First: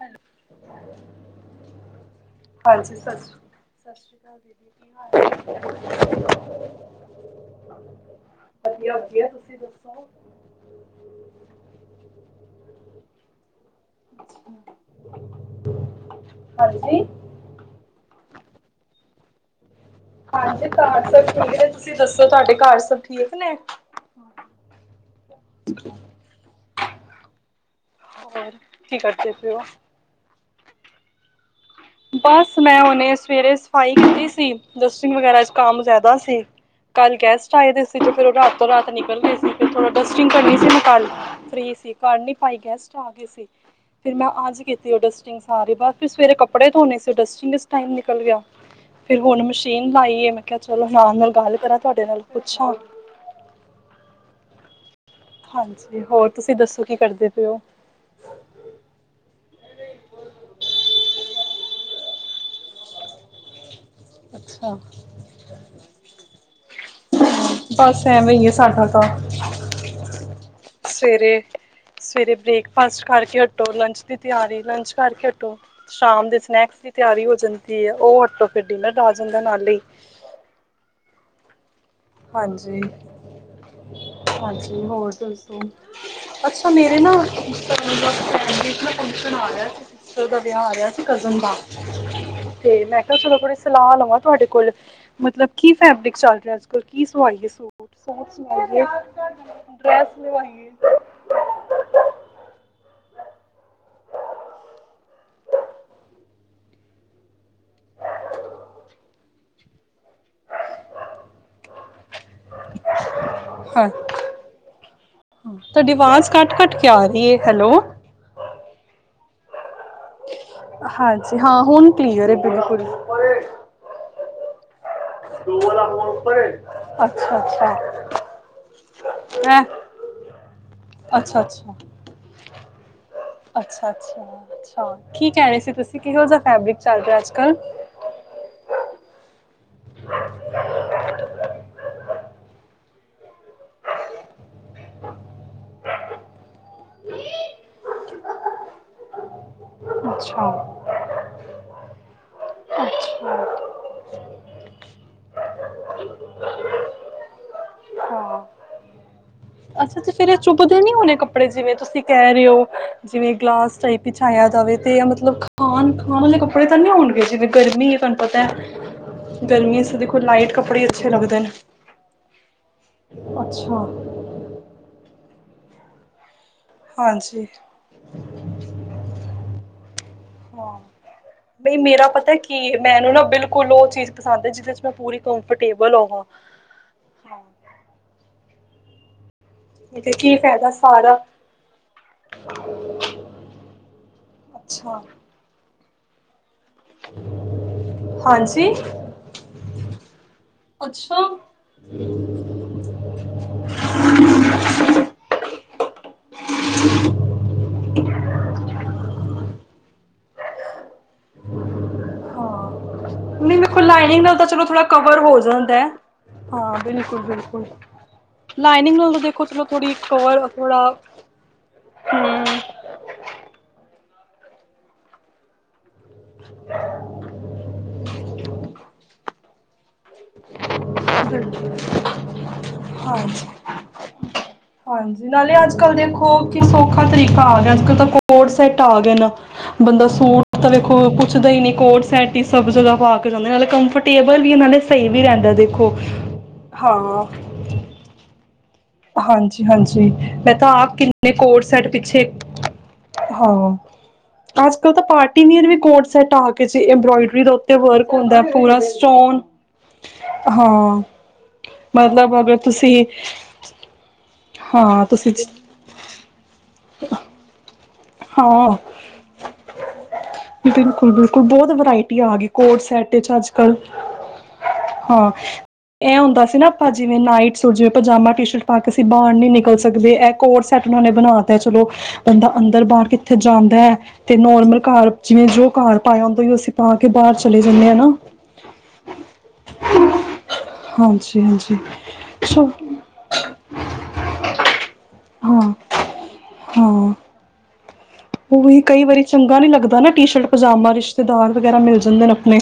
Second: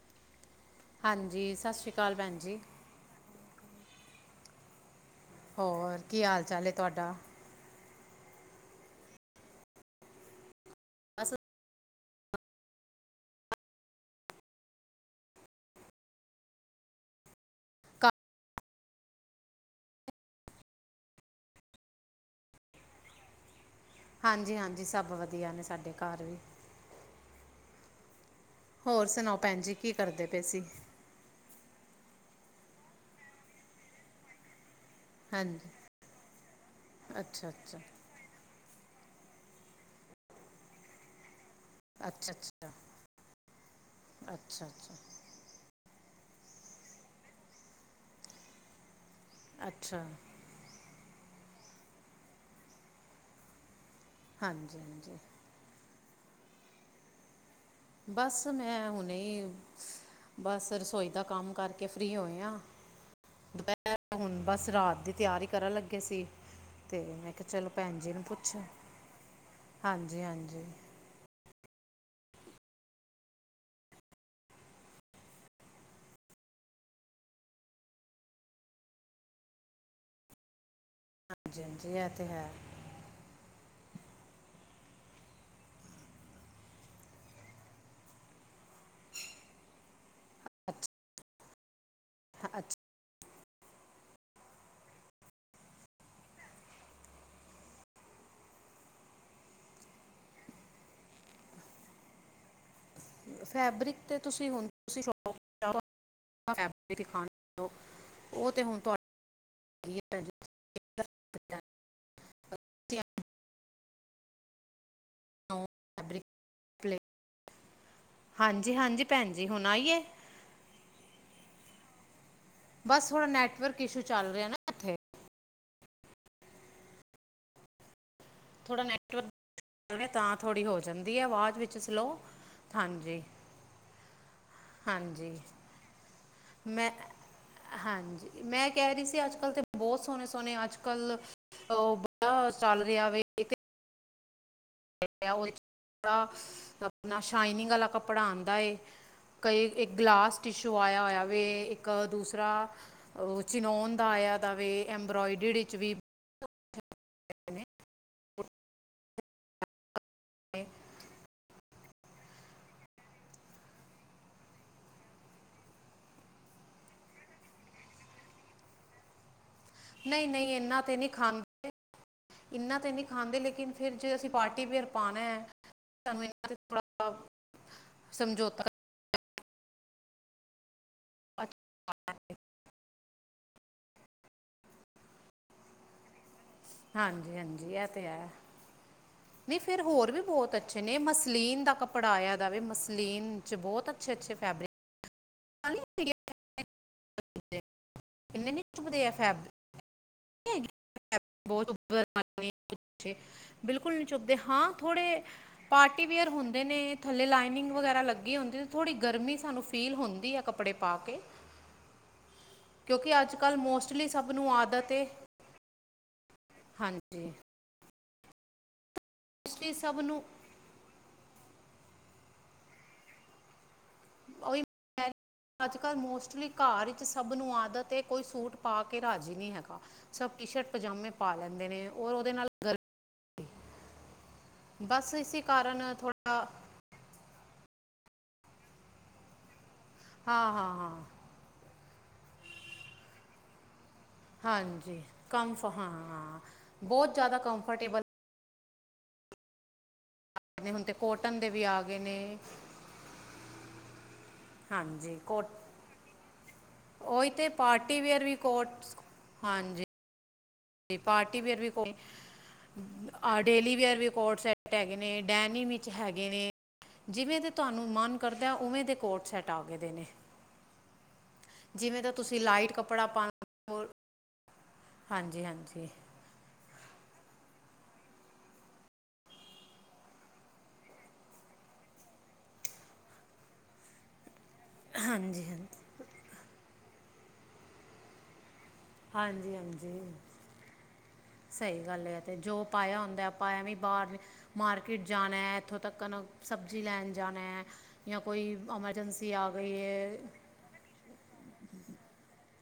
Hello, hello ਹਾਂਜੀ, ਸਤਿ ਸ਼੍ਰੀ ਅਕਾਲ ਭੈਣ ਜੀ ਹਾਂਜੀ, ਸਤਿ ਸ਼੍ਰ ਸਤਿ ਸ਼੍ਰੀ ਅਕਾਲ ਦੀਦੀ ਕੀ ਹਾਲ ਏ ਹੋਰ ਕੀ ਹਾਲ ਚਾਲ ਏ ਤੁਹਾਡਾ। ਵਧੀਆ ਵਧੀਆ ਤੁਸੀਂ ਦੱਸੋ? ਬਸ ਹਾਂਜੀ! ਘ- ਹਾਂਜੀ, ਘਰ ਸਭ ਠੀਕ ਨੇ ਤੁਸੀਂ ਦੱਸੋ ਤੁਹਾਡੇ ਘਰ ਸਭ ਠੀਕ ਨੇ। ਹਾਂਜੀ, ਹਾਂਜੀ ਸਭ ਵਧੀਆ ਨੇ ਸਾਡੇ ਘਰ ਵੀ। ਹੋਰ। ਕੀ ਹੋਰ ਕਰਦੇ ਸੁਣਾਓ ਪਏ ਹੋ ਭੈਣ ਜੀ ਕੀ ਕਰਦੇ ਪਏ ਸੀ? ਬਸ ਮੈਂ ਹੁਣੇ ਸਵੇਰੇ ਸਫ਼ਾਈ ਕੀਤੀ ਸੀ। ਡਸਟਿੰਗ ਵਗੈਰਾ 'ਚ ਹਾਂਜੀ ਕੰਮ ਜ਼ਿਆਦਾ ਸੀ ਕੱਲ੍ਹ ਅੱਛਾ ਗੈਸਟ ਆਏ ਅੱਛਾ ਦੇ ਸੀ ਤੇ ਫਿਰ ਉਹ ਘਰ ਰਾਤ ਨਿਕਲ ਗਏ ਸੀ ਫੇਰ ਥੋੜਾ ਡਸਟਿੰਗ ਕਰਨੀ ਸੀ ਨਾ ਘਰ ਦੀ ਫ੍ਰੀ। ਕਰ ਅੱਛਾ ਨੀ ਪਾਈ ਅੱਛਾ ਗੈਸਟ ਆ ਗਏ ਸੀ ਫਿਰ ਮੈਂ ਅੱਜ ਅੱਛਾ ਕੀਤੀ ਅੱਛਾ ਉਹ ਡਸਟਿੰਗ ਸਾਰੀ ਬਸ ਫੇਰ ਸਵੇਰੇ ਕੱਪੜੇ। ਕੱਪੜੇ ਧੋਣੇ ਸੀ ਡਸਟਿੰਗ ਵਿੱਚ ਟਾਈਮ ਨਿਕਲ ਗਿਆ ਫਿਰ ਹੁਨ ਮਸ਼ੀਨ ਅੱਛਾ ਲਾਈ ਏ ਮੈਂ। ਚਲੋ ਮੈਂ ਕਿਆ ਰਾਮ ਨਾਲ ਗੱਲ ਕਰਾਂ ਤੁਆਡੇ ਨਾਲ ਪੁੱਛਾਂ ਹਾਂਜੀ, ਹਾਂਜੀ ਹਾਂਜੀ ਹੋਰ ਤੁਸੀਂ ਦੱਸੋ ਕੀ ਕਰਦੇ ਪਏ ਓ। ਬਸ ਮੈਂ ਹੁਨੇ ਬਸ ਰਸੋਈ ਦਾ ਕੰਮ ਕਰਕੇ ਫ੍ਰਰੀ ਹੋਏ ਆ ਦੁਪੇਹਰ ਹੁਨ ਬਸ ਅੱਛਾ ਰਾਤ ਦੀ ਤਿਆਰੀ ਕਰਨ ਲੱਗੇ ਸੀ। ਤੇ ਮੈਂ ਕੇਆ ਚਲੋ ਪੈਣ ਬਸ ਜੀ ਨੂੰ ਐਵੇਂ ਹੀ ਹੈ ਪੁੱਛੋ ਸਾਡਾ ਤਾਂ ਹਾਂਜੀ-ਹਾਂਜੀ। ਸਵੇਰੇ-ਸਵੇਰੇ ਬ੍ਰੇਕਫਾਸਟ ਕਰਕੇ ਹਟੋ, ਲੰਚ ਦੀ ਤਿਆਰੀ ਲੰਚ ਕਰਕੇ ਹਟੋ ਸ਼ਾਮ ਦੇ ਸਨੈਕਸ ਦੀ ਤਿਆਰੀ ਹੋ ਜਾਂਦੀ ਏ ਓ ਹਟੋ ਫੇਰ ਡਿਨਰ ਆ ਜਾਂਦਾ ਨਾਲੇ ਈ। ਹਾਂਜੀ, ਹਾਂਜੀ ਐ ਤੇ ਹੈ ਹਾਂਜੀ-ਹਾਂਜੀ ਹੋਰ ਦੱਸੋ। ਅੱਛਾ ਮੇਰੇ ਨਾ ਕਹਿੰਦੀ ਸੀ ਨਾ ਫੰਕਸ਼ਨ ਆ ਰਿਹਾ ਸੀ। ਫੇਰ ਉਦਾ ਵਿਆਹ ਆ ਰੇਆ ਸੀ ਕਜ਼ਨ ਦਾ ਹਾਂ ਅ। ਤੇ ਮੈਂ ਕਿਆ ਚਲੋ ਥੋੜੀ ਸਲਾ ਲਵਾਂ ਤੁਹਾਡੇ ਕੋਲ ਮਤਲਬ ਕੀ ਫੈਬਰਿਕ ਚੱਲ ਰਿਆ ਅੱਜ ਕੱਲ ਕੀ ਸਵਾਈਏ, ਸੂਟ-ਸੂਟ ਸਵਾਈਏ, ਡਰੈਸ ਸਵਾਈਏ ਫੈਬਰਿਕ 'ਤੇ ਤੁਸੀਂ ਹੁਣ [unintelligible] ਤੁਸੀਂ ਸ਼ ਫੈਬਰਿਕ ਓ ਤੇ ਹੁਣ ਤੁਹਾਡੀ [unintelligible] ਹਾਂ। ਹਾਂਜੀ ਤਾਡੀ ਫੈਬਰਿਕ ਆਵਾਜ਼ ਕੱਟ-ਕੱਟ ਕੇ ਪਲੇ ਆ ਰੀ ਏ ਹੈਲੋ। ਹਾਂਜੀ, ਹਾਂਜੀ ਪੈਨ ਜੀ ਹੁਨ ਆਈ ਏ। ਹਾਂਜੀ ਹਾਂ ਹੁਨ ਕਲੀਅਰ ਏ ਪੁਰਾ ਬਸ ਥੋੜਾ ਨੈਟਵਰਕ ਇਸ਼ੂ ਚੱਲ ਰਿਆ ਨਾ। ਇੱਥੇ ਅੱਛਾ-ਅੱਛਾ। ਥੋੜਾ ਨੈਟਵਰਕ [unintelligible] ਤਾਂ ਥੋੜੀ ਹੋ ਜਾਂਦੀ ਏ ਅੱਛਾ ਆਵਾਜ਼ ਅੱਛਾ ਵਿੱਚ ਸਲੋ ਹਾਂਜੀ। ਅੱਛਾ ਅੱਛਾ ਅੱਛਾ ਕੀ ਹਾਂਜੀ ਕੈ ਰੇ ਸੀ ਤੁਸੀਂ ਕਿਹੋ ਜਾ ਫੈਬਰਿਕ ਮੈਂ ਚੱਲ ਰਿਆ ਅੱਜ ਕੱਲ। ਹਾਂਜੀ ਮੈਂ ਕੇ ਰੀ ਸੀ ਅੱਜ-ਕੱਲ ਤਾਂ ਬੋਹਤ ਸੋਹਣੇ-ਸੋਹਣੇ ਅੱਜ-ਕੱਲ ਬੜਾ ਓ ਚੱਲ ਰਿਆ ਵੇ ਇ [unintelligible] ਓ ਜੇੜਾ ਆਪਨਾ ਸ਼ਾਈਨਿੰਗ ਵਾਲਾ ਕੱਪੜਾ ਆਂਦਾ ਏ ਕਈ ਇੱਕ ਗਲਾਸ ਅੱਛਾ ਟਿਸ਼ੂ ਆਇਆ ਹੋਇਆ ਵੇ ਇੱਕ ਦੂਸਰਾ ਅੱਛਾ ਚਿਨੋਨ ਦਾ ਆਇਆਂ ਦਾਵੇ ਐਬ੍ਰੋਇਡਰੀ ਵਿੱਚ ਵੀ ਹਾਂ ਅੱਛਾ ਅੱਛਾ ਫੇਰ ਏ ਨੇ ਚੁੱਭਦੇ ਨੀ ਹੋਣੇ ਕੱਪੜੇ ਜਿਵੇਂ ਤੁਸੀਂ ਕਹੇ ਰਹੇ ਓ। ਜਿਵੇਂ ਗਲਾਸ ਟਾਈਪ ਵਿੱਚ ਆਇਆ ਦਾਵੇ ਤੇ ਮਤਲਬ ਖਾਣ-ਖਾਣ ਆਲੇ ਕੱਪੜੇ ਤਾਂ ਨੀਂ ਹੋਣਗੇ ਜਿਵੇਂ ਗਰਮੀ ਏ ਪਤਾ ਗਰਮੀਆਂ 'ਚ ਦੇਖੋ ਨਈ ਲਾਈਟ ਨਈ ਇਨਾ ਕੱਪੜੇ ਤੇ ਨੀ ਅੱਛੇ ਲੱਗਦੇ ਨੇ ਖਾਂਦੇ ਇਨਾ ਤੇ ਨੀਂ ਖਾਂਦੇ ਲੇਕਿਨ ਅੱਛਾ ਫਿਰ ਜੇ ਅਸੀਂ ਪਾਰਟੀ ਵੀਅਰ ਪਾਨਾ ਸਾਨੂੰ ਇਨਾਂ ਦੇ ਹਾਂਜੀ ਹਾਂ ਅੱਛਾ, ਬਈ ਮੇਰਾ ਪਤਾ ਕੀ ਏ ਮੈਨੂੰ ਨਾ ਬਿਲਕੁਲ ਓ ਚੀਜ਼ ਪਸੰਦ ਏ ਜਿਦੇ 'ਚ ਮੈਂ ਪੂਰੀ ਕੰਫਰਟੇਬਲ ਹੋਵਾਂ ਹਾਂਜੀ ਹਾਂਜੀ ਏ ਤੇ ਐ। ਨਈ ਫੇਰ ਹੋਰ ਤੇ ਵੀ ਕੀ ਬੋਹਤ ਫਾਇਦਾ ਅੱਛੇ ਨੇ ਸਾਰਾ ਮਸਲੀਨ ਦਾ ਕੱਪੜਾ ਆਇਆ ਦਾਵੇ ਮਸਲੀਨ 'ਚ ਬੋਤ ਅੱਛੇ-ਅੱਛੇ ਫੈਬਰਿਕ ਅੱਛਾ [unintelligible] ਇੰਨੇ ਨੀ ਹਾਂਜੀ ਚੁਪਦੇ ਆ ਫੈਬਰਿਕ ਅੱਛਾ ਬਿਲਕੁਲ ਨੀ ਚੁਬਦੇ ਹਾਂ ਥੋੜੇ ਪਾਰਟੀ ਵੀਅਰ ਹੁੰਦੇ ਨੇ ਥੱਲੇ ਲਾਈਨਿੰਗ ਵਗੈਰਾ ਲੱਗੀ ਹੁੰਦੀ ਥੋੜੀ ਗਰਮੀ ਸਾਨੂੰ ਫੀਲ ਹੁੰ ਦੀ ਆ ਕੱਪੜੇ ਪਾ ਕੇ ਕਿਉਂਕਿ ਅੱਜ ਕੱਲ ਮੈਨੂੰ ਵੇਖੋ ਮੋਸਟਲੀ ਲਾਈਨਿੰਗ ਸਭ ਦਾ ਤਾਂ ਨੂੰ ਚਲੋ ਥੋੜਾ ਆਦਤ ਏ ਕਵਰ ਹੋ ਜਾਂਦਾ ਹਾਂ ਬਿਲਕੁਲ, ਹਾਂਜੀ ਬਿਲਕੁਲ ਲਾਈਨਿੰਗ ਨਾਲੋਂ ਦੇਖੋ ਚਲੋ ਮੋਸਟਲੀ ਥੋੜੀ ਸਭ ਨੂੰ ਕਵਰ ਥੋੜਾ, ਹੂੰ। ਓਈ ਐ ਅੱਜ-ਕੱਲ੍ਹ ਮੋਸਟਲੀ ਘਰ ਵਿੱਚ ਸਭ ਨੂੰ ਆਦਤ ਏ, ਕੋਈ ਸੂਟ ਪਾ ਕੇ ਰਾਜੀ ਨੀ ਹੈਗਾ। ਸਭ ਟੀ-ਸ਼ਰਟ, ਪਜਾਮੇ ਪਾ ਲੈਂਦੇ ਨੇ। ਔਰ ਉਹਦੇ ਨਾਲ ਗਰਮੀ ਹਾਂਜੀ ਬਸ ਹਾਂਜੀ ਇਸੇ ਨਾਲੇ ਅੱਜ ਕਾਰਨ ਕੱਲ੍ਹ ਦੇਖੋ ਥੋੜ੍ਹਾ ਕਿ ਸੌਖਾ ਤਰੀਕਾ ਆ ਗਿਆ ਅੱਜ-ਕਲ ਤਾਂ ਕੋਡ-ਸੈਟ ਆ ਗਏ ਨੇ, ਬੰਦਾ ਹਾਂ ਸੂਟ ਤਾਂ ਹਾਂ ਹਾਂ ਵੇਖੋ ਕੋ ਪੁੱਛਦਾ ਨੀ, ਕੋਡ-ਸੈਟ ਈ ਸਭ ਜਗਾ ਪਾ ਕੇ ਜਾਂਦੇ ਨੇ, ਨਾਲੇ ਕੰਫਰਟੇਬਲ ਵੀ ਐ ਨਾਲੇ ਹਾਂਜੀ ਸਹੀ ਵੀ ਰਹਿੰਦਾ ਕੰਫ ਦੇਖੋ। ਹਾਂ ਬਹੁਤ ਹਾਂ ਜ਼ਿਆਦਾ ਕੰਫਰਟੇਬਲ ਹਾਂਜੀ-ਹਾਂਜੀ। ਮੈਂ ਤਾਂ ਨੇ ਹੁਣ ਤੇ ਆਪ ਕਿੰਨੇ ਕੋਟਨ ਦੇ ਵੀ ਆ ਕੋਡ-ਸੈਟ ਗਏ ਪਿੱਛੇ, ਨੇ ਹਾਂ ਅੱਜ-ਕੱਲ੍ਹ ਤਾਂ ਹਾਂਜੀ ਕੋਟ ਪਾਰਟੀਵੀਅਰ ਵੀ ਕੋਡ-ਸੈਟ ਆ ਗੇ ਜੇ, ਉਹੀ ਇੰਬਰੋਇਡਰੀ ਤੇ ਦੇ ਉੱਤੇ ਪਾਰਟੀ ਵਰਕ ਵੇਅਰ ਵੀ ਹੁੰਦਾ ਕੋਟ ਪੂਰਾ ਸਟੋਨ ਹਾਂਜੀ, ਹਾਂ ਪਾਰਟੀਵੀਅਰ ਵੀ ਕੋਡ ਮਤਲਬ ਅਗਰ ਤੁਸੀਂ ਆ ਡੇਲੀ ਵੀਅਰ ਵੀ ਕੋਡ-ਸੈਟ ਹੈਗੇ ਹਾਂ ਨੇ, ਤੁਸੀਂ ਡੈਨੀ ਵਿੱਚ ਹੈਗੇ ਨੇ, ਜਿਵੇਂ ਦੇ ਤੁਹਾਨੂੰ ਮਨ ਕਰਦਾ, ਹਾਂ ਓਵੇਂ ਦੇ ਕੋਡ-ਸੈਟ ਆ ਗਏ ਦੇ ਨੇ। ਬਿਲਕੁਲ-ਬਿਲਕੁਲ ਬਹੁਤ ਜਿਵੇਂ ਦਾ ਵਰਾਇਟੀ ਆ ਤੁਸੀਂ ਗਈ, ਕੋਡ-ਸੈਟ ਚ ਅੱਜ-ਕੱਲ੍ਹ। ਹਾਂਜੀ-ਹਾਂਜੀ। ਐਹ ਹੁੰਦਾ ਸੀ ਨਾ ਆਪਾਂ, ਜਿਵੇਂ-ਨਾਈਟ ਸੂਟ ਜਿਵੇਂ ਪਜਾਮਾ, ਟੀ-ਸ਼ਰਟ ਪਾ ਕੇ ਅਸੀਂ ਬਾਹਰ ਨੀ ਨਿਕਲ ਸਕਦੇ ਐ ਕੋਡ-ਸੈਟ ਨੂੰ ਓਨੇ ਬਣਾ ਤਾ ਚਲੋ ਬੰਦਾ ਅੰਦਰ -ਬਾਹਰ ਕਿੱਥੇ ਜਾਂਦਾ ਐ ਤੇ ਨੋਰਮਲ ਘਰ ਚ ਵੀ ਹਾਂਜੀ ਜੋ ਹਾਂਜੀ ਘਰ ਪਾਉਣ ਦੇ ਅਸੀਂ ਪਾ ਕੇ ਬਾਹਰ ਚਲੇ ਜਾਨੇ ਆ ਨਾ। ਹਾਂਜੀ-ਹਾਂਜੀ‌। ਹਾਂਜੀ ਹਾਂਜੀ ਸਹੀ ਗੱਲ ਐ, ਤੇ ਜੋ ਚਲੋ ਪਾਇਆ ਹੁੰਦਾ ਆਪਾਂ ਐਵੀ ਬਾਹਰ ਮਾਰਕਿਟ ਜਾਣਾ, ਹਾਂ ਇੱਥੋਂ ਤਕਨ ਸਬਜ਼ੀ ਲੈਣ ਹਾਂ ਜਾਣੈ ਜਾਂ ਕੋਈ ਉਹੀ ਕਈ ਵਾਰੀ ਅਮਰਜਸੀ ਆ ਚੰਗਾ ਨਹੀਂ ਗਈ ਲੱਗਦਾ ਨਾ ਐ ਟੀ-ਸ਼ਰਟ ਪਜਾਮਾ ਰਿਸ਼ਤੇਦਾਰ ਵਗੈਰਾ ਮਿਲ ਜਾਂਦੇ ਨੇ ਆਪਣੇ।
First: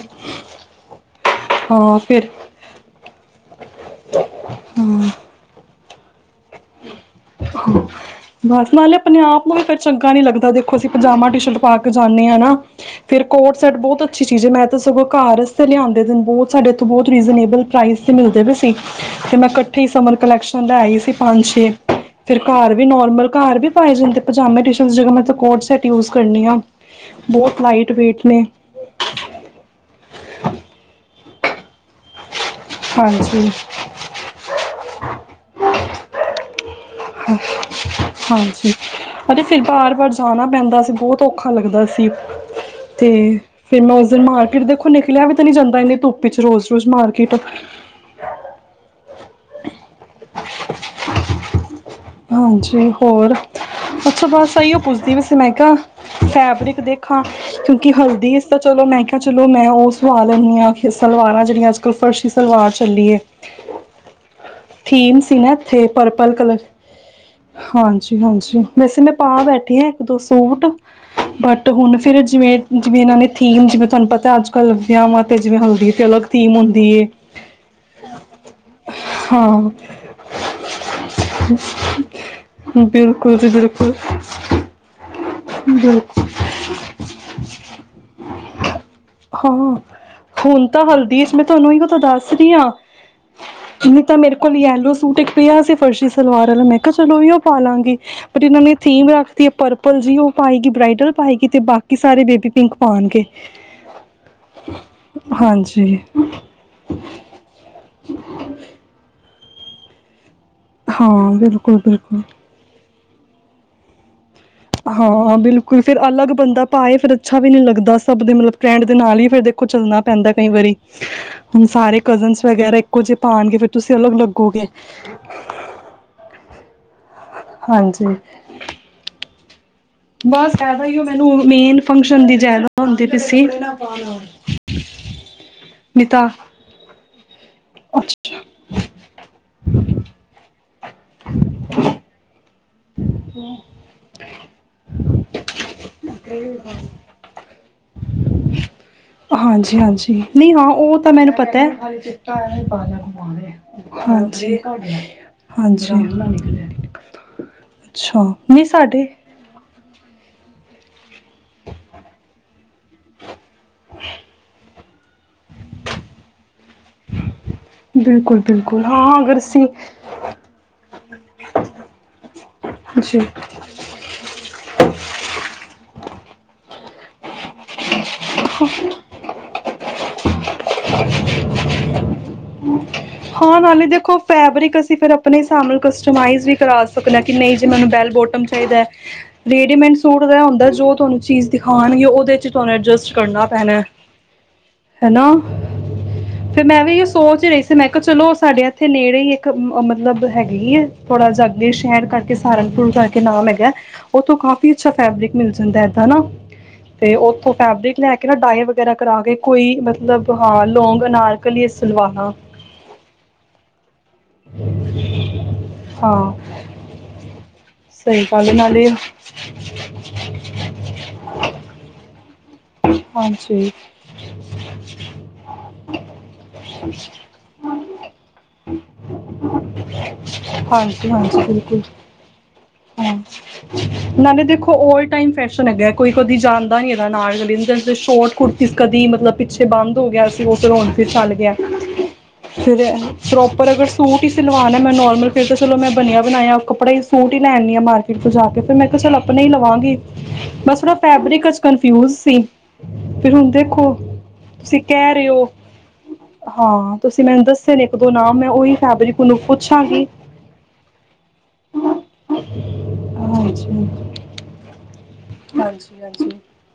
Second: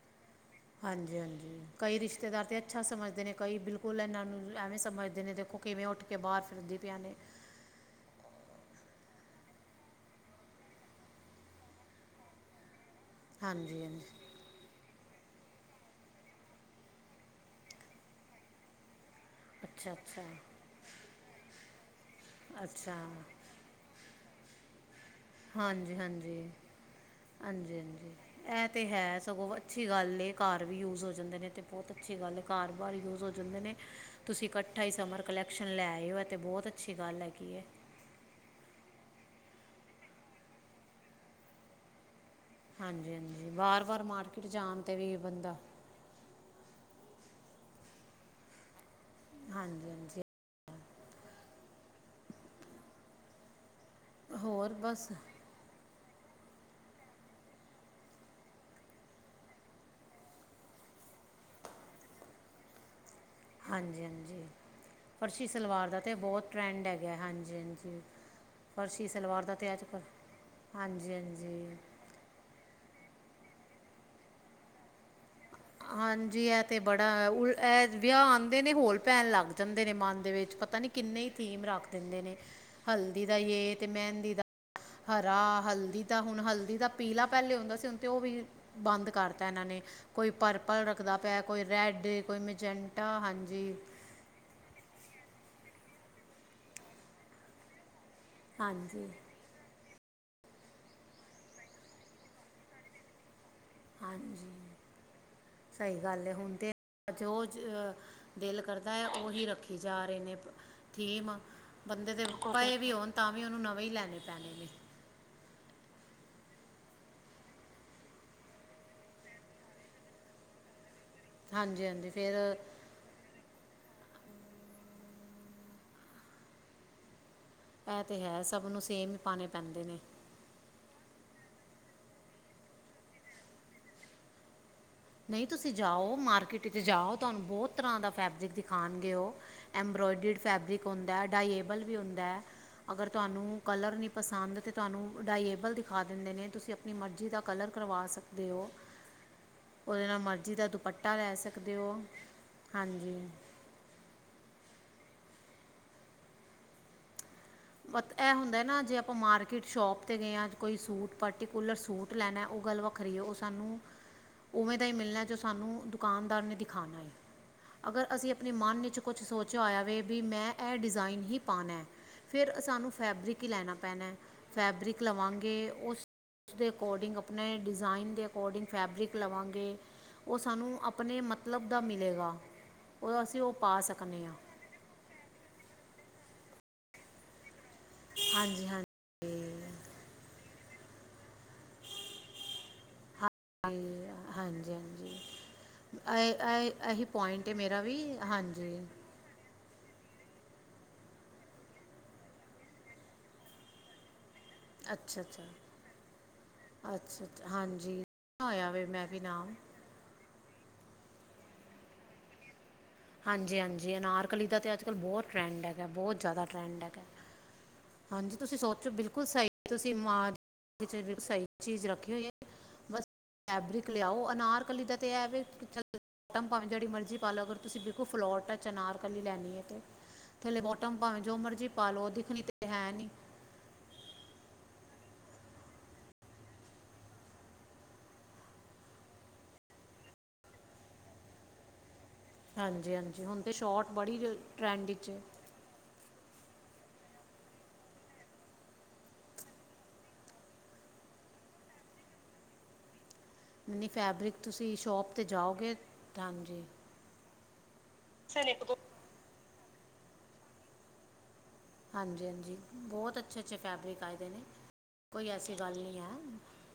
ਹਾਂਜੀ-ਹਾਂਜੀ ਕਈ ਹਾਂ ਫਿਰ ਰਿਸ਼ਤੇਦਾਰ ਤੇ ਅੱਛਾ ਸਮਝਦੇ ਨੇ ਕਈ ਬਿਲਕੁਲ ਇਹਨਾਂ ਨੂੰ ਐਵੇਂ ਹਾਂ ਸਮਝਦੇ ਨੇ ਦੇਖੋ ਕਿਵੇਂ ਉੱਠ ਕੇ ਬਾਹਰ ਫਿਰਦੀ ਪਿਆ ਨੇ [inaudible] ਬਸ ਨਾਲੇ ਆਪਣੇ ਆਪ ਨੂੰ ਵੀ ਫੇਰ ਚੰਗਾ ਨੀ ਲੱਗਦਾ, ਦੇਖੋ ਅਸੀਂ ਪਜਾਮਾ ਟੀ-ਸ਼ਰਟ ਪਾ ਕੇ ਜਾਨੇ ਆ ਨਾ ਫੇਰ ਕੋਡ-ਸੈਟ ਹਾਂਜੀ ਬਹੁਤ ਹਾਂਜੀ ਅੱਛੀ ਚੀਜ਼ ਏ, ਮੈਂ ਤਾਂ ਸਗੋਂ ਘਰ ਆਸਤੇ ਲਿਆਂਦੇ ਦੇ ਨੇ, ਬਹੁਤ ਸਾਡੇ ਇੱਥੋਂ ਬਹੁਤ ਰੀਜ਼ਨੇਬਲ ਪ੍ਰਾਈਜ਼ ਤੇ ਮਿਲਦੇ ਵੇ ਸੀ‌। ਤੇ ਮੈਂ ਕੱਠੇ ਹੀ ਅੱਛਾ ਸਮਰ ਅੱਛਾ ਕਲੈਕਸ਼ਨ ਲੈ ਆਈ ਸੀ ਪੰਜ-ਛੇ। ਫੇਰ ਘਰ ਵੀ ਅੱਛਾ ਨੋਰਮਲ, ਘਰ ਵੀ ਪਾਏ ਜਾਂਦੇ ਪਜਾਮੇ ਟੀ-ਸ਼ਰਟ ਜਗ੍ਹਾ ਮੈ ਤਾਂ ਕੋਡ-ਸੈਟ ਹਾਂਜੀ ਯੂਜ ਕਰਨੀ ਹਾਂਜੀ ਆ, ਬਹੁਤ ਲਾਈਟ ਵੇਟ ਨੇ। ਓ ਤੇ ਹੈ, ਸਗੋਂ ਅੱਛੀ ਗੱਲ ਏ, ਘਰ ਵੀ ਯੂਜ ਹੋ ਜਾਂਦੇ ਨੇ ਤੇ ਬਹੁਤ ਅੱਛੀ ਗੱਲ ਏ। ਘਰ-ਬਾਰ ਯੂਜ ਹੋ ਹਾਂਜੀ ਜਾਂਦੇ ਨੇ, ਤੁਸੀਂ ਇਕੱਠਾ ਹੀ ਸਮਰ ਕਲੈਕਸ਼ਨ ਲੈ ਏ ਹੋ ਤੇ ਬਹੁ [inaudible] ਹਾਂਜੀ, ਪਤਾ ਫੇਰ ਬਾਰ-ਬਾਰ ਜਾਣਾ ਪੈਂਦਾ ਸੀ, ਬਹੁਤ ਔਖਾ ਲੱਗਦਾ ਸੀ। ਹਾਂਜੀ ਤੇ ਹਾਂਜੀ ਫੇਰ ਵਾਰ ਮੈਂ ਵਾਰ ਉਸ ਦਿਨ ਮਾਰਕੀਟ ਜਾਣ ਦੇਖੋ ਨਿਕਲਿਆ ਵੀ ਤੇ ਨੀ ਬੰਦਾ ਜਾਂਦਾ ਏਨੀ ਧੁੱ ਪ ਵਿੱਚ ਰੋਜ਼-ਰੋਜ਼ ਮਾਰਕਿਟ। ਹਾਂਜੀ-ਹਾਂਜੀ। ਹਾਂਜੀ। ਹੋਰ, ਅੱਛਾ ਬਸ ਹੋਰ ਇਹੀਓ ਬਸ ਪੁੱਛਦੀ ਪੀ ਸੀ ਮੈਂ ਕਿਹਾ ਫੈਬਰਿਕ ਦੇਖਾ। ਕਿਉਂਕਿ ਹਲਦੀ ਵਿਚ ਤੇ ਚਲੋ ਮੈਂ ਕਿਹਾ ਚਲੋ ਮੈਂ ਉਹ ਸਵਾ ਲੈਣੀ ਆ ਸਲਵਾਰਾਂ ਜਿਹੜੀਆਂ ਅੱਜ ਕੱਲ ਫਰਸ਼ੀ ਸਲਵਾਰ ਚੱਲੀ ਏ। ਹਾਂਜੀ-ਹਾਂਜੀ। ਥੀਮ ਸੀ ਨਾ ਇੱਥੇ ਪਰਪਲ ਕਲਰ, ਟਰੈਂਡ ਹੈਗਾ ਹਾਂਜੀ ਹਾਂਜੀ ਹਾਂਜੀ-ਹਾਂਜੀ। ਵੈਸੇ ਫਰਸ਼ੀ ਮੈਂ ਪਾ ਸਲਵਾਰ ਦਾ ਤਾਂ ਬੈਠੀ ਅੱਜ ਆ ਕੱਲ੍ਹ ਇੱਕ-ਦੋ ਸੂਟ ਹਾਂਜੀ ਬਟ ਹਾਂਜੀ ਹੁਣ ਫੇਰ ਜਿਵੇਂ, ਜਿਵੇਂ ਇਹਨਾਂ ਨੇ ਥੀਮ ਜਿਵੇਂ ਤੁਹਾਨੂੰ ਪਤਾ ਅੱਜ-ਕੱਲ੍ਹ ਵਿਆਹਵਾਂ ਤੇ ਜਿਵੇਂ ਹਲਦੀ ਤੇ ਅਲਗ ਥੀਮ ਹੁੰਦੀ ਏ। ਐਹ ਵਿਆਹ ਆਉਂਦੇ ਨੇ ਹੋਰ ਪੈਣ ਲੱਗ ਹਾਂ ਜਾਂਦੇ ਨੇ ਮਨ ਦੇ ਵਿੱਚ ਪਤਾ ਨੀ ਕਿੰਨੇ ਥੀਮ ਰੱਖ ਦਿੰਦੇ ਨੇ। ਹਲਦੀ ਦਾ ਬਿਲਕੁਲ ਜੀ ਯੇ ਤੇ ਬਿਲਕੁਲ ਮਹਿੰਦੀ ਦਾ ਹਰਾ ਹਲਦੀ ਦਾ ਬਿਲਕੁਲ ਹੁਣ ਹਲਦੀ ਦਾ ਪੀਲਾ ਪਹਿਲੇ ਹੁੰਦਾ ਸੀ, ਹੁਣ ਤੇ ਉਹ ਵੀ ਬੰਦ ਕਰਤਾ ਹਾਂ ਇਹਨਾਂ ਨੇ ਕੋਈ ਹੁਣ ਤਾਂ ਪਰਪਲ ਰੱਖਦਾ ਹਲਦੀ ਇਸ ਪਿਆ, ਮੈਂ ਕੋਈ ਤੁਹਾਨੂੰ ਹੀ ਤਾਂ ਰੈਡ ਕੋਈ ਮਜੰਟਾ ਹਾਂਜੀ। ਤੇ ਮੇਰੇ ਕੋਲ ਯੈਲੋ ਸੂਟ ਇੱਕ ਪਿਆ ਸੀ ਫਰਸ਼ੀ ਸਲਵਾਰ ਵਾਲਾ ਮੈਂ ਕਿਹਾ ਚਲੋ ਉਹੀਓ ਪਾਲਾਂਗੀ। ਪਰ ਇਹਨਾਂ ਨੇ ਹਾਂਜੀ ਥੀਮ ਰੱਖ ਤੇ ਪਰਪਲ ਜੀ ਉਹ ਪਾਏਗੀ ਬਰਾਈਡਲ ਪਾਏਗੀ, ਤੇ ਬਾਕੀ ਸਾਰੇ ਬੇਬੀ ਪਿੰਕ ਪਾਉਣਗੇ। ਹਾਂਜੀ ਸਹੀ ਹਾਂਜੀ ਗੱਲ ਹੈ, ਹੁਣ ਤੇ ਜੋ ਦਿਲ ਕਰਦਾ ਦਾ ਹੈ ਉਹੀ ਰੱਖੀ ਜਾ ਰਹੇ ਨੇ ਬ ਹਾਂ ਥੀਮ ਬਿਲਕੁਲ ਬੰਦੇ ਬਿਲਕੁਲ ਦੇ ਪਏ ਵੀ ਹੋਣ ਤਾਂ ਵੀ ਉਹਨੂੰ ਨਵੇਂ ਲੈਣੇ ਪੈਣੇ ਨੇ। ਹਾਂ ਬਿਲਕੁਲ ਫਿਰ ਅਲੱਗ ਬੰਦਾ ਪਾਏ, ਫੇਰ ਅੱਛਾ ਵੀ ਨੀ ਲੱਗਦਾ ਸਭ ਦੇ ਮਤਲਬ ਟ੍ਰੈਂਡ ਦੇ ਨਾਲ ਹੀ ਫਿਰ ਦੇਖ ਕੁਛ ਚੱਲਣਾ ਪੈਂਦਾ ਕਈ ਵਾਰੀ, ਹੁਣ ਹਾਂਜੀ ਸਾਰੇ ਹਾਂਜੀ ਕਜ਼ਨ ਫਿਰ ਵਗੈਰਾ ਇਹ ਕੁਝ ਪਾਉਣਗੇ ਫੇਰ ਤੁਸੀਂ ਅਲੱਗ ਲੱਗੋਗੇ। ਐਹ ਹਾਂਜੀ ਤੇ ਹੈ ਸਭ ਨੂੰ ਸੇਮ ਹੀ ਪਾਉਣੇ ਪੈਂਦੇ ਨੇ। ਬਸ ਏਹੋ ਹੀ ਮੈਨੂੰ ਮੇਨ ਫੰਕਸ਼ਨ ਦੀ ਜਿਆਦਾ ਹੁੰਦੀ ਪਈ ਸੀ ਨਹੀਂ ਤੁਸੀਂ ਨਹੀਂ ਜਾਓ, ਤਾਂ ਮਾਰਕੀਟ 'ਚ ਜਾਓ। ਤੁਹਾਨੂੰ ਬਹੁਤ ਤਰ੍ਹਾਂ ਦਾ ਅੱਛਾ ਫੈਬਰਿਕ ਦਿਖਾਉਣਗੇ ਓ ਐਬਰੋਇਡਡ ਫੈਬਰਿਕ ਹੁੰਦਾ ਡਾਇਏਬਲ ਵੀ ਹੁੰਦਾ ਅਗਰ ਤੁਹਾਨੂੰ ਕਲਰ ਨਹੀਂ ਪਸੰਦ ਤੇ ਤੁਹਾਨੂੰ ਡਾਈਏਬਲ ਦਿਖਾ ਦਿੰਦੇ ਨੇ ਤੁਸੀਂ ਆਪਣੀ ਮਰਜ਼ੀ ਦਾ ਕਲਰ ਕਰਵਾ ਸਕ। ਦੇ ਓ। ਹਾਂਜੀ, ਹਾਂਜੀ ਨਹੀਂ ਹਾਂ ਉਹ ਤੇ ਦੁਪੱਟਾ ਲੈ ਮੈਨੂੰ ਪਤਾ ਸਕਦੇ ਹੈ। ਹੋ ਹਾਂਜੀ ਹਾਂਜੀ, ਹਾਂਜੀ ਪਤ ਅੱਛਾ ਐਹ ਹੁੰਦਾ ਨਹੀਂ ਨਾ ਜੇ ਸਾਡੇ ਆਪਾਂ ਮਾਰਕੀਟ ਸ਼ੋਪ ਤੇ ਗਏ ਆ ਕੋਈ ਸੂਟ ਪਰਟੀਕੂਲਰ ਸੂਟ ਲੈਣਾ ਉਹ ਗੱਲ ਵੱਖਰੀ ਹੈ ਉਹ ਸਾਨੂੰ ਉਵੇਂ ਦਾ ਹੀ ਮਿਲਣਾ ਜੋ ਸਾਨੂੰ ਦੁਕਾਨਦਾਰ ਨੇ ਦਿਖਾਣਾ ਏ ਅਗਰ ਅਸੀਂ ਬਿਲਕੁਲ ਆਪਣੇ ਮਨ ਬਿਲਕੁਲ ਵਿੱਚ ਹਾਂ ਕੁਛ ਅਗਰ ਸੋਚਿਆ ਅਸੀਂ ਹੋਇਆ ਵੇ ਵੀ ਮੈਂ ਐਹ ਡਿਜ਼ਾਇਨ ਹੀ ਪਾਉਣਾ ਹੈ। ਫਿਰ ਸਾਨੂੰ ਜੀ ਫੈਬਰਿਕ ਹੀ ਲੈਣਾ ਪੈਣਾ। ਫੈਬਰਿਕ ਲਵਾਂਗੇ ਉਸ ਦੇ ਅਕੋਰਡਿੰਗ ਨਯੇ ਡਿਜ਼ਾਇਨ ਦੇ ਅਕੋਡਿੰਗ ਫੈਬਰਿਕ ਲਵਾਂਗੇ ਉਹ ਸਾਨੂੰ ਅਪਣੇ ਮਤਲਬ ਦਾ ਮਿਲੇਗਾ, ਉਹ ਅਸੀਂ ਉਹ ਹਾਂ ਪਾ ਨਾਲੇ ਦੇਖੋ ਸਕਦੇ ਹਾਂ। ਫੈਬਰਿਕ ਅਸੀਂ ਫੇਰ ਆਪਣੇ ਹਿਸਾਬ ਨਾਲ ਕਸਟਮਾਈਜ਼ ਵੀ ਕਰਾ ਸਕਦੇ ਕਿ ਨਹੀਂ ਜੇ ਮੈਨੂੰ ਬੈਲ ਬੋਟਮ ਹਾਂਜੀ ਹਾਂਜੀ ਚਾਹੀਦਾ। ਰੇਡੀਮੇਡ ਸੂਟ ਦਾ ਹੁੰਦਾ ਜੋ ਤੁਹਾਨੂੰ ਚੀਜ਼ ਦਿਖਾਉਣਗੇ ਉਹਦੇ 'ਚ ਤੁਹਾਨੂੰ ਐਡਜਸਟ ਕਰਨਾ ਪੈਣਾ। ਹਾਂਜੀ ਹਾਂਜੀ, ਹਾਂਜੀ। ਹਨਾ ਇਹ ਫਿਰ ਮੈਂ ਵੀ ਇਹ ਇਹੀ ਸੋਚ ਪੁਆਇੰਟ ਹੀ ਹੈ ਰਹੀ ਸੀ ਮੇਰਾ ਮੈਂ ਵੀ ਕਿਹਾ ਚਲੋ ਸਾਡੇ ਹਾਂਜੀ ਇੱਥੇ ਨੇੜੇ ਹੀ ਕ ਮਤਲਬ ਹੈਗੀ ਏ, ਥੋੜ੍ਹਾ ਜਿਹਾ ਅੱਗੇ ਸ਼ਹਿਰ ਕਰਕੇ ਸਹਾਰਨਪੁਰ ਕਰਕੇ ਨਾਮ ਹੈਗਾ ਉੱਥੋਂ ਕਾਫ਼ੀ ਅੱਛਾ ਫੈਬਰਿਕ ਮਿਲ ਜਾਂਦਾ ਐਦਾਂ ਨਾ, ਅੱਛਾ ਤੇ ਅੱਛਾ ਔ ਉਹ ਫੈਬਰਿਕ ਹਾਂਜੀ ਲੈ ਕੇ ਨਾ ਡਾਏ ਹੋਇਆ ਵੇ ਵਗੈਰਾ ਮੈਂ ਵੀ ਕਰਾ ਕੇ ਕੋਈ ਨਾਮ ਕੀ ਮਤਲਬ ਹਾਂ ਲੌਂਗ ਅਨਾਰਕਲੀਏ ਸਲਵਾਰਾਂ। ਹਾਂਜੀ, ਹਾਂਜੀ ਅਨਾਰਕਲੀ ਦਾ ਤਾਂ ਅੱਜ -ਕੱਲ ਬਹੁਤ ਟਰੈਂਡ ਹੈਗਾ ਬਹੁਤ ਹਾਂ ਜ਼ਿਆਦਾ ਟਰੈਂਡ ਹੈਗਾ। ਸਹੀ ਹਾਂਜੀ, ਗੱਲ ਤੁਸੀਂ ਨਾਲੇ ਸੋਚੋ ਬਿਲਕੁਲ ਸਈ ਤੁਸੀਂ ਮਾਂ [unintelligible] ਸਈ ਚੀਜ ਰੱਖੀ ਹੋਈ ਏ। ਬਸ ਹਾਂਜੀ ਫੈਬਰਿਕ ਲਿਆਓ ਅਨਾਰਕਲੀ ਦਾ ਤੇ ਐ ਵੇ ਇਕਦਮ ਭਾਵੇਂ ਜੇੜੀ ਮਰਜ਼ੀ ਪਾ ਲਓ ਅ ਤੁਸੀਂ ਬਿਲਕੁਲ ਫਲੋਟ ਟਚ ਅਨਾਰਕਲੀ ਲੈਣੀ ਏ ਤੇ ਥੱਲੇ ਬੋਟਮ ਹਾਂਜੀ ਭਾਵੇਂ ਜੋ ਹਾਂਜੀ ਮਰਜੀ ਬਿਲਕੁਲ ਪਾਲੋ, ਦਿਖਣੀ ਤੇ ਹੈ ਨੀ। ਹਾਂ ਨਾਲੇ ਦੇਖੋ ਔਲ ਟਾਈਮ ਫੈਸ਼ਨ ਹੈਗਾ, ਕੋਈ ਕਦੀ ਜਾਣਦਾ ਨੀ ਹੈਗਾ ਅਨਾਰ [unintelligible] ਸ਼ੋਰਟ ਕੁੁਰਤੀ ਕਦੀ ਮਤਲਬ ਪਿੱਛੇ ਬੰਦ ਹੋ ਗਿਆ ਸੀ, ਓ ਫੇਰ ਹੁਣ ਫੇਰ ਚੱਲ ਗੇਆ। ਫਿਰ ਹਾਂਜੀ ਹਾਂਜੀ ਹੁਣ ਤੇ ਪ੍ਰੋਪਰ ਅਗਰ ਸ਼ਾਰਟ ਬੜੀ ਸੂਟ ਈ ਸਿਲਵਾਨੈ, ਟਰੈਂਡ ਮੈਂ ਵਿੱਚ ਹੈ ਨੋਰਮਲ ਫਿਰ ਦ ਚਲੋ ਮੈਂ ਬਣਿਆ ਬਣਾਇਆ ਕੱਪੜਾ ਹੀ ਸੂਟ ਹੀ ਲੈਨੀਂ ਆਂ ਮਾਰਕੀਟ ਤੋਂ ਜਾ ਕੇ ਫੇਰ ਮੈਂ ਕੇਯਾ ਚਲ ਅਪਨਾ ਈ ਲਵਾਂਗੀ। ਬਸ, ਨਾਂ ਫੈਬਰਿਕ ਚ ਕਨਫਿਊਜ ਸੀ। ਫਿਰ ਹੁਨ ਨਹੀਂ ਦੇਖੋ, ਫੈਬਰਿਕ ਤੁਸੀਂ ਸ਼ੋਪ ਕੈ 'ਤੇ ਰੇਓ ਜਾਓਗੇ ਹਾਂਜੀ ਹਾਂ, ਤੁਸੀਂ ਮੈਨੂੰ ਦੱਸ ਤੇ ਲਿਖ ਦੋਨਾਂ, ਸਰ ਮੈਂ ਇੱਕ ਓਈ ਦੋ ਫੈਬਰਿਕ ਓਨੂੰ ਪੁੱਛਾਂਗੀ। ਹਾਂਜੀ-ਹਾਂਜੀ ਬੋਤ ਅੱਛੇ-ਅੱਛੇ ਹਾਂਜੀ ਫੈਬਰਿਕ ਆਏਦੇ ਨੇ, ਕੋਈ ਐਸੀ ਗੱਲ ਹਾਂਜੀ ਨੀਂ ਐ। ਹਾਂਜੀ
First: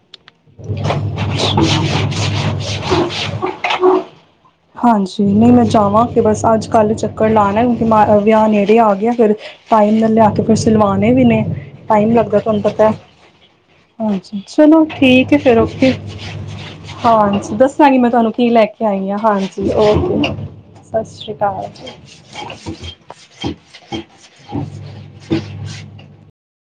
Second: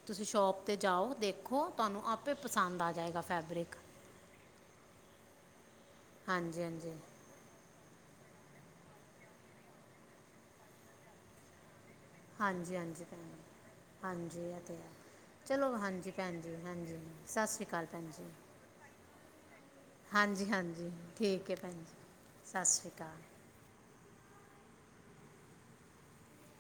ਤੁਸੀਂ ਸ਼ੋਪ 'ਤੇ ਜਾਓ ਦੇਖੋ, ਤੁਆਨੂੰ ਆਪੇ ਪਸੰਦ ਆ ਜਾਏਗਾ ਫੈਬਰਿਕ। ਜੀ ਮੈਂ ਜਾਵਾਂਗੀ ਬਸ, ਹਾਂਜੀ ਅੱਜ-ਕੱਲ ਹਾਂਜੀ ਚ। ਕੱਰ ਲਾਣਾ ਕਿਉਂਕਿ ਮ ਵਿਆਹ ਨੇੜੇ ਆ ਗਿਆ ਫੇਰ, ਟਾਈਮ ਨਾਲ ਲਿਆ ਕੇ ਫੇਰ ਸੀਲਵਾਣੇ ਵੀਨੇ। ਟਾਈਮ ਲੱਗਦਾ ਤੁਆਨੂੰ ਹਾਂਜੀ ਪਤੈ, ਹਾਂਜੀ ਭੈਣ ਜੀ ਹਾਂਜੀ ਇਹ ਤਾਂ ਚਲੋ ਹੈ ਠੀਕ ਐ। ਫੇਰ ਚਲੋ ਓਕੇ ਹਾਂਜੀ ਭੈਣ ਜੀ ਸਤਿ ਹਾਂਜੀ, ਸ਼੍ਰੀ ਅਕਾਲ ਦੱਸਾਂਗੀ ਮੈਂ ਭੈਣ ਜੀ ਤੁਆਂਨੂੰ ਕੀ ਲੈ ਕੇ ਆਈ ਆਂ, ਹਾਂਜੀ। ਓਕੇ ਹਾਂਜੀ ਹਾਂਜੀ ਸਸ਼੍ਰੀ ਠੀਕ ਹੈ ਕਾਲ। ਭੈਣ ਜੀ ਸਤਿ ਸ਼੍ਰੀ ਅਕਾਲ [inaudible]